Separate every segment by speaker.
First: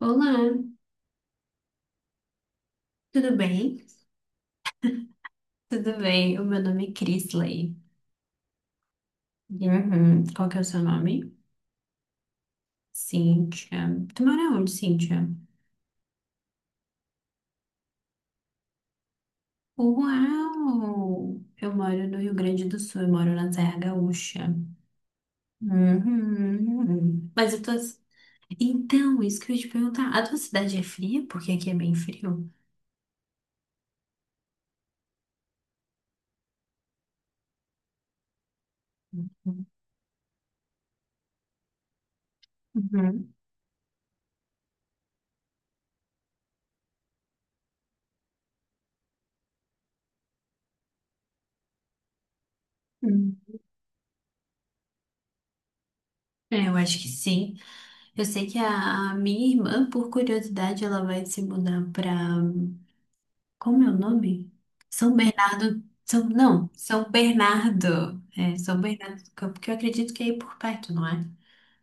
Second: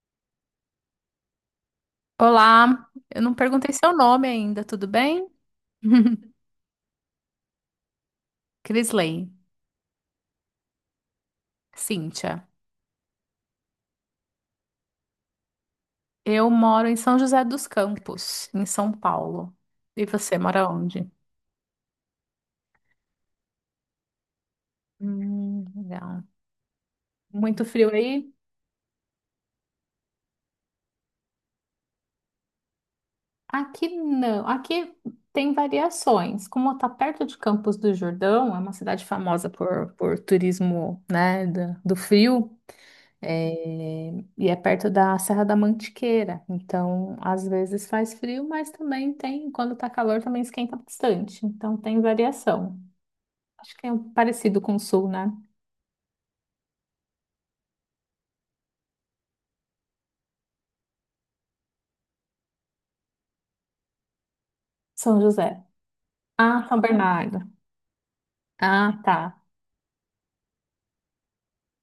Speaker 1: Olá,
Speaker 2: Olá, eu não
Speaker 1: tudo
Speaker 2: perguntei
Speaker 1: bem?
Speaker 2: seu nome ainda, tudo bem?
Speaker 1: Tudo bem, o meu nome é Crisley.
Speaker 2: Crisley,
Speaker 1: Uhum. Qual que é o seu nome?
Speaker 2: Cíntia.
Speaker 1: Cíntia. Tu mora onde, Cíntia?
Speaker 2: Eu moro em São José dos Campos, em São Paulo. E você mora onde?
Speaker 1: Uau! Eu moro no Rio Grande do Sul, eu moro na Serra Gaúcha.
Speaker 2: Legal.
Speaker 1: Uhum. Mas eu
Speaker 2: Muito
Speaker 1: tô...
Speaker 2: frio aí?
Speaker 1: Então, isso que eu ia te perguntar. A tua cidade é fria? Porque aqui é bem frio.
Speaker 2: Aqui não. Aqui tem variações. Como está perto de Campos do Jordão, é uma cidade famosa por turismo, né, do frio.
Speaker 1: Uhum.
Speaker 2: É, e é perto da Serra da Mantiqueira, então às vezes faz frio, mas também tem, quando tá calor, também esquenta bastante, então tem variação.
Speaker 1: Uhum.
Speaker 2: Acho que é um parecido com o Sul, né?
Speaker 1: É, eu acho que sim. Eu sei que a minha irmã, por curiosidade, ela vai se mudar para... Como é o nome? São
Speaker 2: São José.
Speaker 1: Bernardo. São,
Speaker 2: Ah,
Speaker 1: não,
Speaker 2: São
Speaker 1: São
Speaker 2: Bernardo.
Speaker 1: Bernardo. É, São
Speaker 2: Ah, tá.
Speaker 1: Bernardo do Campo, que eu acredito que é aí por perto, não é?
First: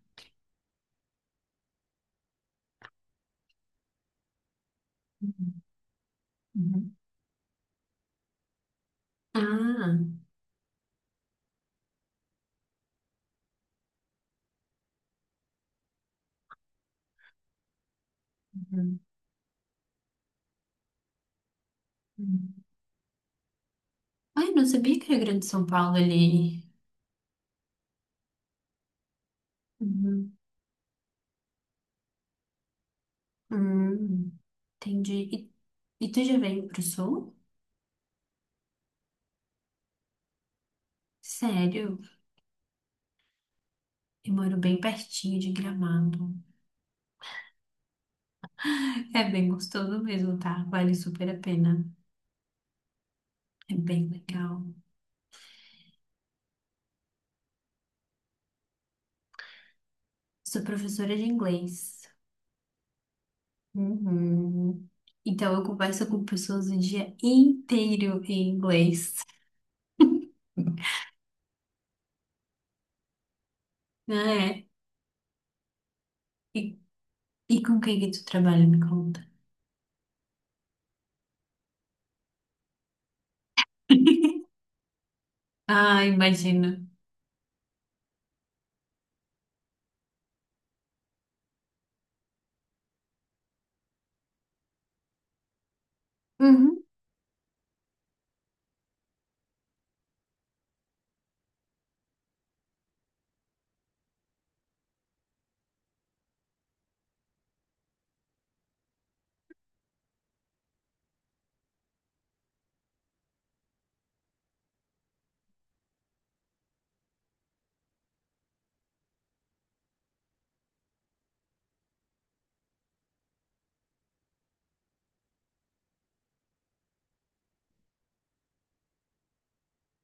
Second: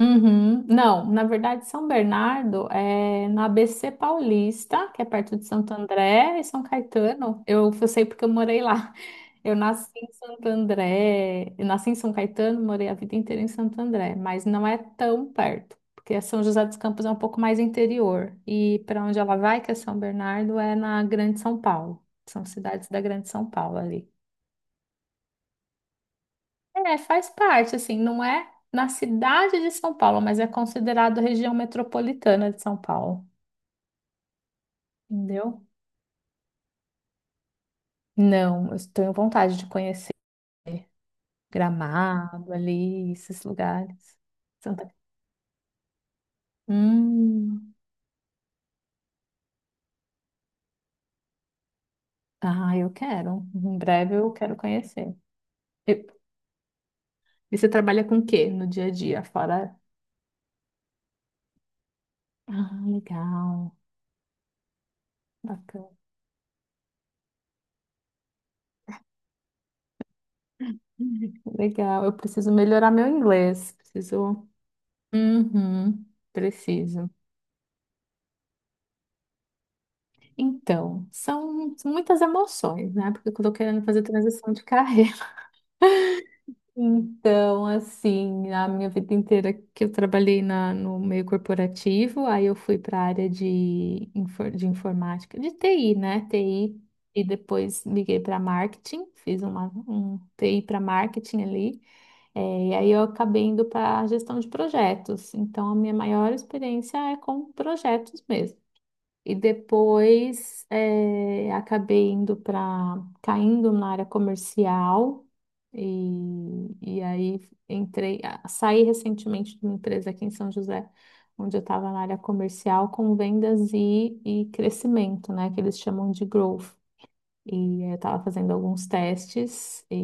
Speaker 2: Uhum. Não, na verdade, São Bernardo é no ABC Paulista, que é perto de
Speaker 1: Uhum,
Speaker 2: Santo André e São
Speaker 1: uhum,
Speaker 2: Caetano. Eu sei porque eu morei lá. Eu nasci
Speaker 1: ah,
Speaker 2: em Santo André, eu nasci em São Caetano, morei a vida inteira em Santo André, mas não é tão perto, porque São José dos Campos é um pouco mais interior. E
Speaker 1: uhum,
Speaker 2: para onde ela vai, que é São Bernardo, é na Grande São Paulo. São
Speaker 1: uhum,
Speaker 2: cidades da Grande São Paulo ali.
Speaker 1: ai, não sabia que era Grande São Paulo ali.
Speaker 2: É, faz parte, assim, não é na cidade de São Paulo,
Speaker 1: Uhum.
Speaker 2: mas é considerado região metropolitana de São Paulo,
Speaker 1: Hum, entendi.
Speaker 2: entendeu?
Speaker 1: E tu já veio pro sul?
Speaker 2: Não, eu tenho vontade de conhecer
Speaker 1: Sério?
Speaker 2: Gramado ali, esses lugares.
Speaker 1: Eu moro bem
Speaker 2: Santa
Speaker 1: pertinho de Gramado.
Speaker 2: Hum.
Speaker 1: É bem gostoso mesmo, tá? Vale super a pena.
Speaker 2: Ah, eu quero.
Speaker 1: É
Speaker 2: Em
Speaker 1: bem
Speaker 2: breve eu quero
Speaker 1: legal.
Speaker 2: conhecer. E, e você trabalha com o quê no dia a dia? Fora.
Speaker 1: Sou professora de inglês.
Speaker 2: Ah, legal.
Speaker 1: Uhum. Então, eu
Speaker 2: Bacana.
Speaker 1: converso com pessoas o dia inteiro em inglês,
Speaker 2: Legal. Eu preciso melhorar meu inglês. Preciso.
Speaker 1: né?
Speaker 2: Uhum,
Speaker 1: E,
Speaker 2: preciso.
Speaker 1: e com quem que tu trabalha, me conta?
Speaker 2: Então, são muitas emoções, né? Porque eu tô querendo fazer transição de carreira.
Speaker 1: Ah, imagino.
Speaker 2: Então, assim, a minha vida inteira que eu trabalhei na, no meio corporativo, aí eu fui para a área de, de informática, de TI, né? TI,
Speaker 1: Uhum,
Speaker 2: e depois liguei para marketing, fiz uma, um TI para marketing ali, e aí eu acabei indo para gestão de projetos. Então, a minha maior experiência é com projetos mesmo. E depois acabei indo para caindo na área comercial e aí saí recentemente de uma empresa aqui em São José, onde eu estava na área comercial com vendas e crescimento, né? Que eles chamam de growth. E eu estava fazendo alguns testes,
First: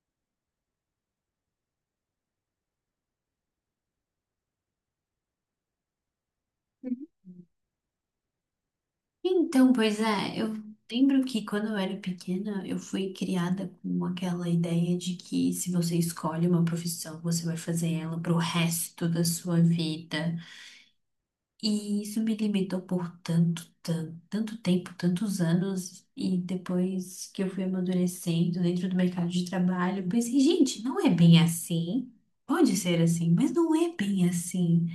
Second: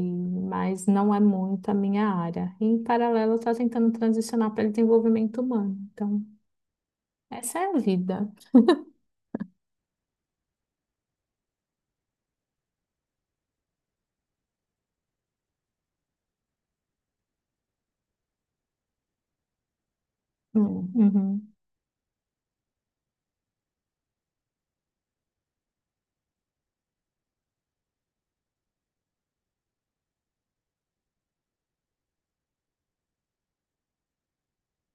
Speaker 2: mas não é muito a minha área. E em paralelo, eu estava tentando transicionar para desenvolvimento humano. Então,
Speaker 1: uhum.
Speaker 2: essa é a vida.
Speaker 1: Então, pois é, eu lembro que quando eu era pequena, eu fui criada com aquela ideia de que se você escolhe uma profissão, você vai fazer ela pro resto da sua vida.
Speaker 2: Uhum,
Speaker 1: E isso me limitou por tanto, tanto, tanto tempo, tantos anos, e depois que eu fui amadurecendo dentro do mercado de trabalho, eu pensei, gente, não é bem assim. Pode ser assim, mas não é bem assim.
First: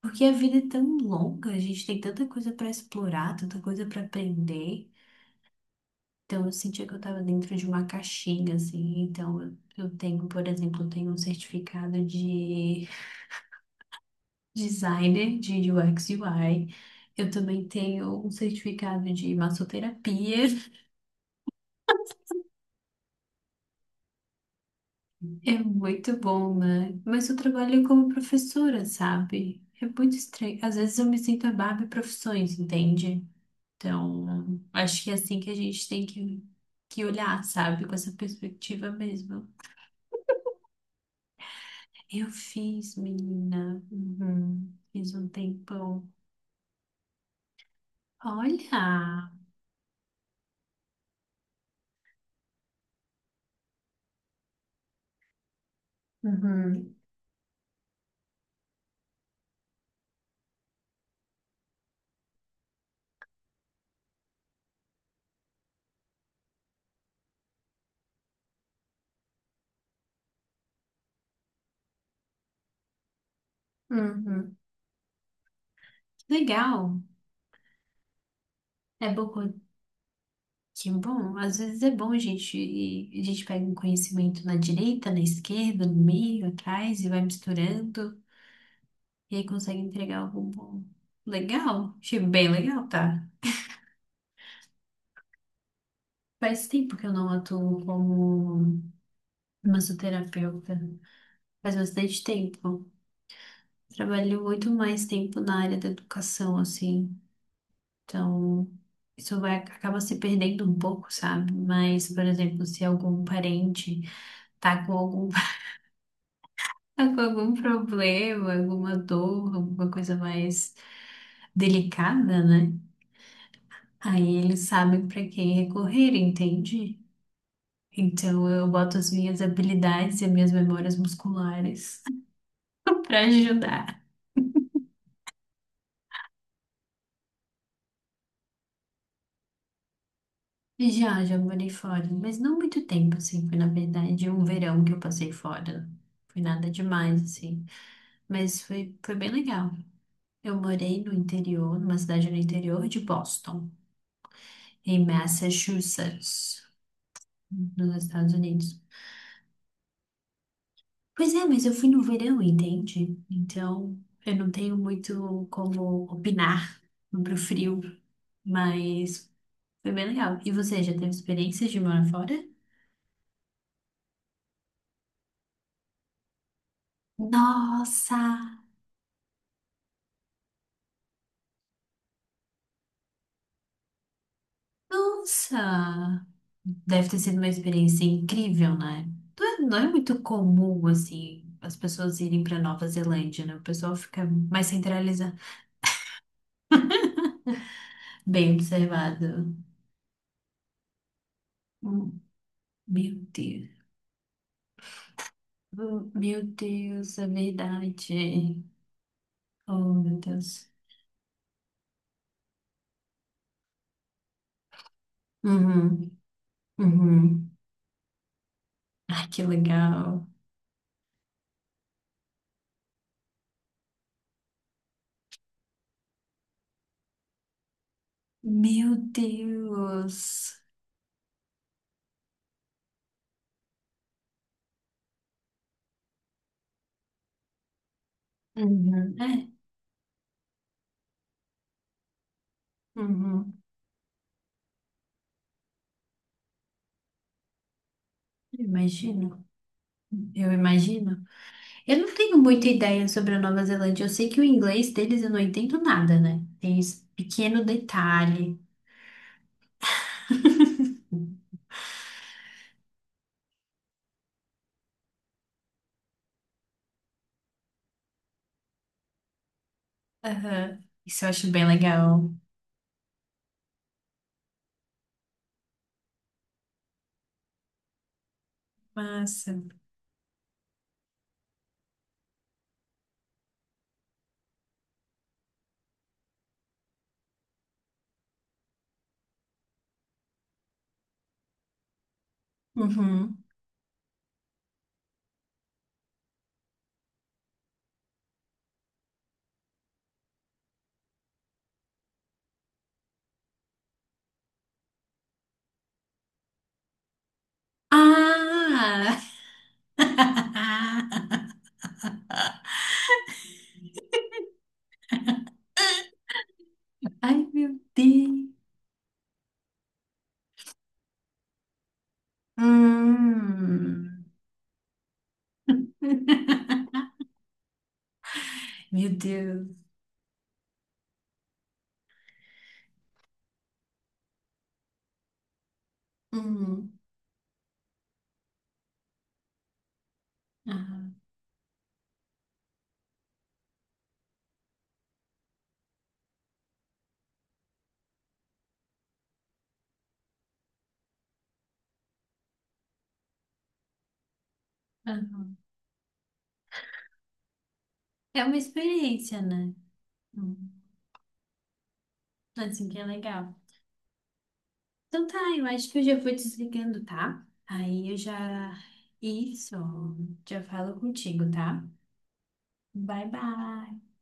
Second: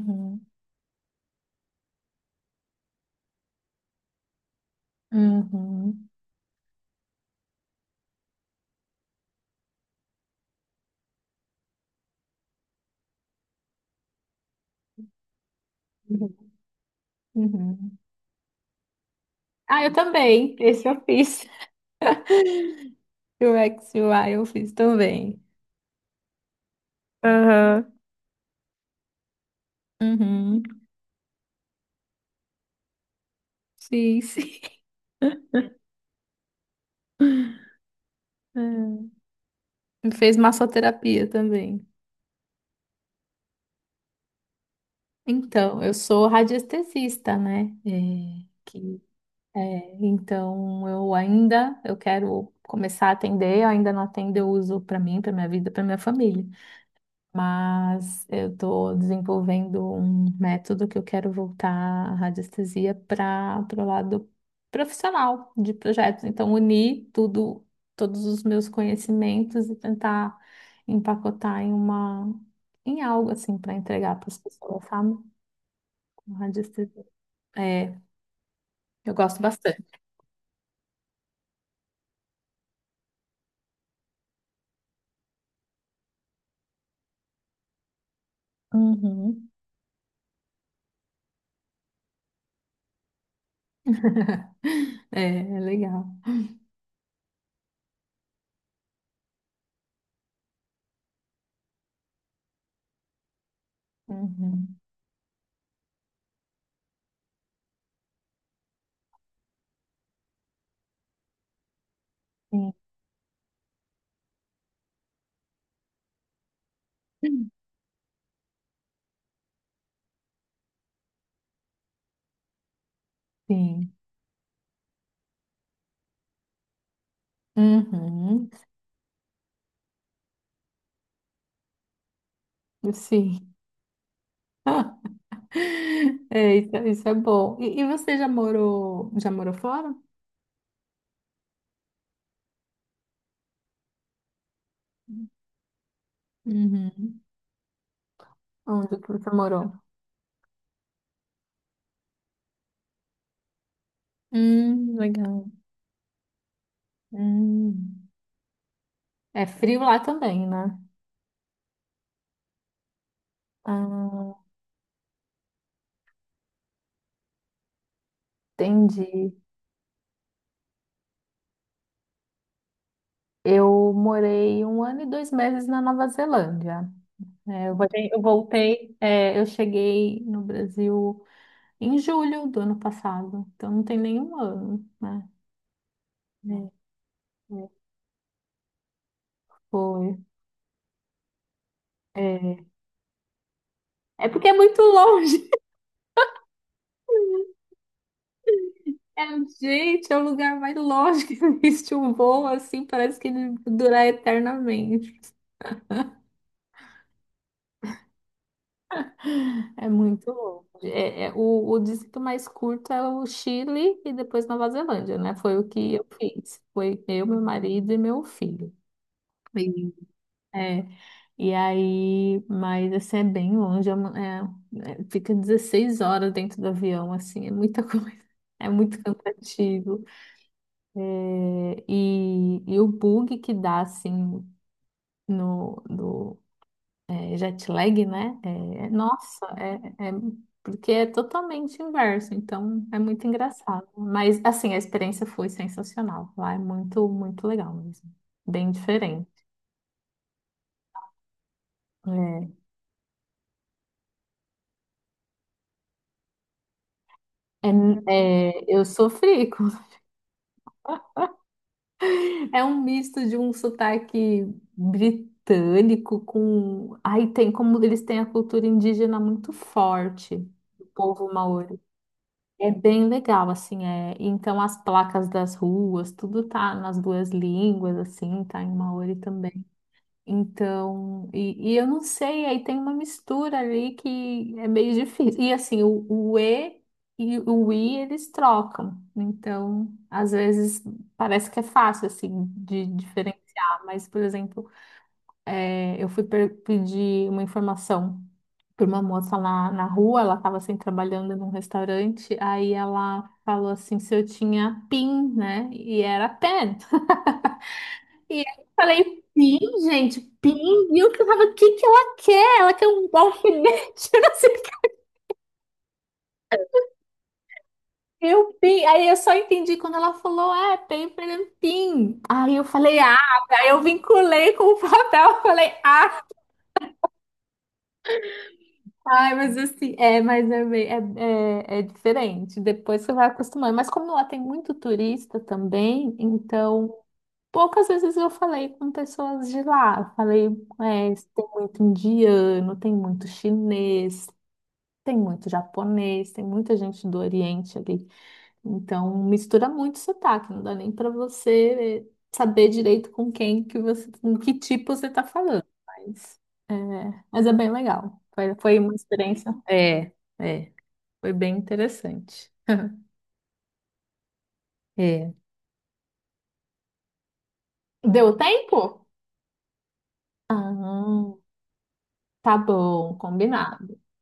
Speaker 1: Porque a vida é tão longa, a gente tem tanta coisa para explorar, tanta coisa para aprender.
Speaker 2: Uhum,
Speaker 1: Então eu sentia que eu estava dentro de uma caixinha, assim. Então eu tenho, por exemplo, eu tenho um certificado de designer de UX
Speaker 2: uhum,
Speaker 1: UI. Eu também
Speaker 2: uhum.
Speaker 1: tenho um certificado de
Speaker 2: Ah, eu
Speaker 1: massoterapia.
Speaker 2: também. Esse eu fiz. O X e o XUI eu fiz também.
Speaker 1: É muito bom, né? Mas eu trabalho
Speaker 2: Aham.
Speaker 1: como professora, sabe? É muito estranho.
Speaker 2: Uhum.
Speaker 1: Às vezes eu me sinto a Barbie profissões, entende?
Speaker 2: Sim,
Speaker 1: Então,
Speaker 2: sim.
Speaker 1: acho que é assim que a gente tem que olhar, sabe? Com essa perspectiva
Speaker 2: Hum.
Speaker 1: mesmo.
Speaker 2: Fez massoterapia também.
Speaker 1: Eu fiz, menina. Uhum. Fiz um
Speaker 2: Então, eu
Speaker 1: tempão.
Speaker 2: sou radiestesista, né? É,
Speaker 1: Olha!
Speaker 2: então, eu quero começar a atender, eu ainda não atendo, eu uso para mim, para minha vida, para minha família.
Speaker 1: Uhum.
Speaker 2: Mas eu estou desenvolvendo um método que eu quero voltar a radiestesia para o lado profissional de projetos. Então, unir tudo, todos os meus conhecimentos e tentar empacotar em uma, em algo assim para entregar para as
Speaker 1: Uhum.
Speaker 2: pessoas, sabe? Com
Speaker 1: Legal!
Speaker 2: radiestesia. É,
Speaker 1: É
Speaker 2: eu
Speaker 1: bom...
Speaker 2: gosto bastante.
Speaker 1: Que bom, às vezes é bom, gente. A gente pega um conhecimento na direita, na esquerda, no meio, atrás e vai misturando. E aí
Speaker 2: Uhum.
Speaker 1: consegue entregar algo bom. Legal, achei bem legal, tá?
Speaker 2: É, é legal.
Speaker 1: Faz tempo que eu não atuo como massoterapeuta. Faz bastante tempo. Trabalho muito
Speaker 2: Uhum.
Speaker 1: mais tempo na área da educação, assim. Então, isso vai, acaba se perdendo um pouco, sabe? Mas, por exemplo,
Speaker 2: Sim.
Speaker 1: se algum parente tá com algum... Tá com algum problema, alguma dor, alguma coisa mais delicada, né?
Speaker 2: Sim.
Speaker 1: Aí eles sabem para quem recorrer, entende? Então
Speaker 2: Uhum.
Speaker 1: eu boto as minhas habilidades e as minhas memórias musculares para
Speaker 2: Sim.
Speaker 1: ajudar.
Speaker 2: É, isso é bom. E você já morou fora?
Speaker 1: Já, já morei fora, mas não muito tempo, assim. Foi, na verdade, um verão que eu passei fora. Foi nada
Speaker 2: Uhum.
Speaker 1: demais, assim. Mas foi,
Speaker 2: Onde que
Speaker 1: foi bem
Speaker 2: você
Speaker 1: legal.
Speaker 2: morou?
Speaker 1: Eu morei no interior, numa cidade no interior de Boston, em
Speaker 2: Legal.
Speaker 1: Massachusetts, nos
Speaker 2: Hum.
Speaker 1: Estados Unidos.
Speaker 2: É frio lá também, né?
Speaker 1: Pois é, mas eu fui no verão, entende? Então, eu
Speaker 2: Ah,
Speaker 1: não tenho muito como opinar sobre o frio, mas
Speaker 2: entendi.
Speaker 1: foi bem legal. E você já teve experiências de morar fora?
Speaker 2: Eu morei um ano e 2 meses na Nova Zelândia. É,
Speaker 1: Nossa!
Speaker 2: eu cheguei no Brasil em julho do ano passado, então não tem nenhum ano, né?
Speaker 1: Nossa! Deve ter sido uma
Speaker 2: É, é,
Speaker 1: experiência incrível, né? Não é, não é
Speaker 2: foi.
Speaker 1: muito comum, assim, as pessoas irem para
Speaker 2: É,
Speaker 1: Nova Zelândia, né? O pessoal fica
Speaker 2: é porque é
Speaker 1: mais
Speaker 2: muito
Speaker 1: centralizado.
Speaker 2: longe.
Speaker 1: Bem
Speaker 2: É,
Speaker 1: observado.
Speaker 2: gente, é o lugar mais longe que existe um
Speaker 1: Hum,
Speaker 2: voo, assim,
Speaker 1: Meu
Speaker 2: parece que ele
Speaker 1: Deus.
Speaker 2: durar eternamente.
Speaker 1: Meu Deus, é verdade.
Speaker 2: É
Speaker 1: Oh, meu
Speaker 2: muito longe.
Speaker 1: Deus.
Speaker 2: É, o distrito mais curto é o Chile e depois Nova Zelândia, né? Foi o que eu
Speaker 1: Uhum,
Speaker 2: fiz. Foi eu, meu
Speaker 1: uhum.
Speaker 2: marido e meu filho.
Speaker 1: Ai, que
Speaker 2: Sim.
Speaker 1: legal.
Speaker 2: é, e aí, mas assim, é bem longe, fica 16 horas dentro do avião, assim, é muita coisa. É
Speaker 1: Meu
Speaker 2: muito cansativo.
Speaker 1: Deus.
Speaker 2: É, e o bug que dá, assim, no, do jet lag, né? É,
Speaker 1: Uhum,
Speaker 2: nossa,
Speaker 1: é,
Speaker 2: porque é totalmente inverso, então é muito
Speaker 1: uhum.
Speaker 2: engraçado. Mas assim, a experiência foi sensacional. Lá é muito, muito legal mesmo.
Speaker 1: Eu
Speaker 2: Bem diferente.
Speaker 1: imagino. Eu imagino. Eu não tenho muita ideia sobre a Nova Zelândia. Eu sei que o inglês deles eu não entendo nada, né? Tem esse pequeno
Speaker 2: É, é,
Speaker 1: detalhe.
Speaker 2: é, eu sofri. É um misto de um sotaque britânico com. Aí tem como eles têm a cultura indígena muito forte,
Speaker 1: Aham.
Speaker 2: o
Speaker 1: Isso eu
Speaker 2: povo
Speaker 1: acho bem
Speaker 2: maori.
Speaker 1: legal.
Speaker 2: É bem legal, assim, é. Então as placas das ruas, tudo tá nas duas línguas, assim, tá em Maori
Speaker 1: Massa.
Speaker 2: também. Então, e eu não sei, aí tem uma mistura ali que é meio difícil. E assim, o E e o I eles trocam. Então, às vezes parece que é fácil, assim, de diferenciar.
Speaker 1: Uhum.
Speaker 2: Mas, por exemplo, eu fui pedir uma informação por uma moça lá na rua, ela estava assim trabalhando num restaurante, aí ela falou assim se eu tinha PIN, né? E era pen. E aí eu
Speaker 1: Ah!
Speaker 2: falei, PIN, gente, PIN, o que que ela quer? Ela quer um alfinete, eu não sei o que.
Speaker 1: Ai, meu
Speaker 2: Eu,
Speaker 1: Deus.
Speaker 2: PIN. Aí eu só entendi quando ela falou, PIN, PIN. Aí eu falei, ah, aí eu
Speaker 1: Hum.
Speaker 2: vinculei com o papel, eu falei, ah.
Speaker 1: Meu
Speaker 2: Ai, mas
Speaker 1: Deus.
Speaker 2: assim, é diferente. Depois você vai acostumando. Mas como lá tem muito turista também, então
Speaker 1: Hum.
Speaker 2: poucas vezes eu falei com pessoas de lá. Eu falei,
Speaker 1: Aham,
Speaker 2: tem muito indiano, tem muito chinês, tem muito japonês, tem muita gente do Oriente ali. Então, mistura muito sotaque, não dá nem para você saber direito com quem que você, com que tipo você tá
Speaker 1: aham.
Speaker 2: falando. É, mas é bem legal.
Speaker 1: É
Speaker 2: Foi,
Speaker 1: uma
Speaker 2: foi uma
Speaker 1: experiência,
Speaker 2: experiência.
Speaker 1: né?
Speaker 2: É,
Speaker 1: Hum.
Speaker 2: é, foi bem interessante.
Speaker 1: Assim que é legal. Então
Speaker 2: É.
Speaker 1: tá, eu acho que eu já vou desligando, tá? Aí eu
Speaker 2: Deu
Speaker 1: já...
Speaker 2: tempo?
Speaker 1: Isso. Já falo
Speaker 2: Ah,
Speaker 1: contigo, tá?
Speaker 2: tá bom,
Speaker 1: Bye,
Speaker 2: combinado.
Speaker 1: bye.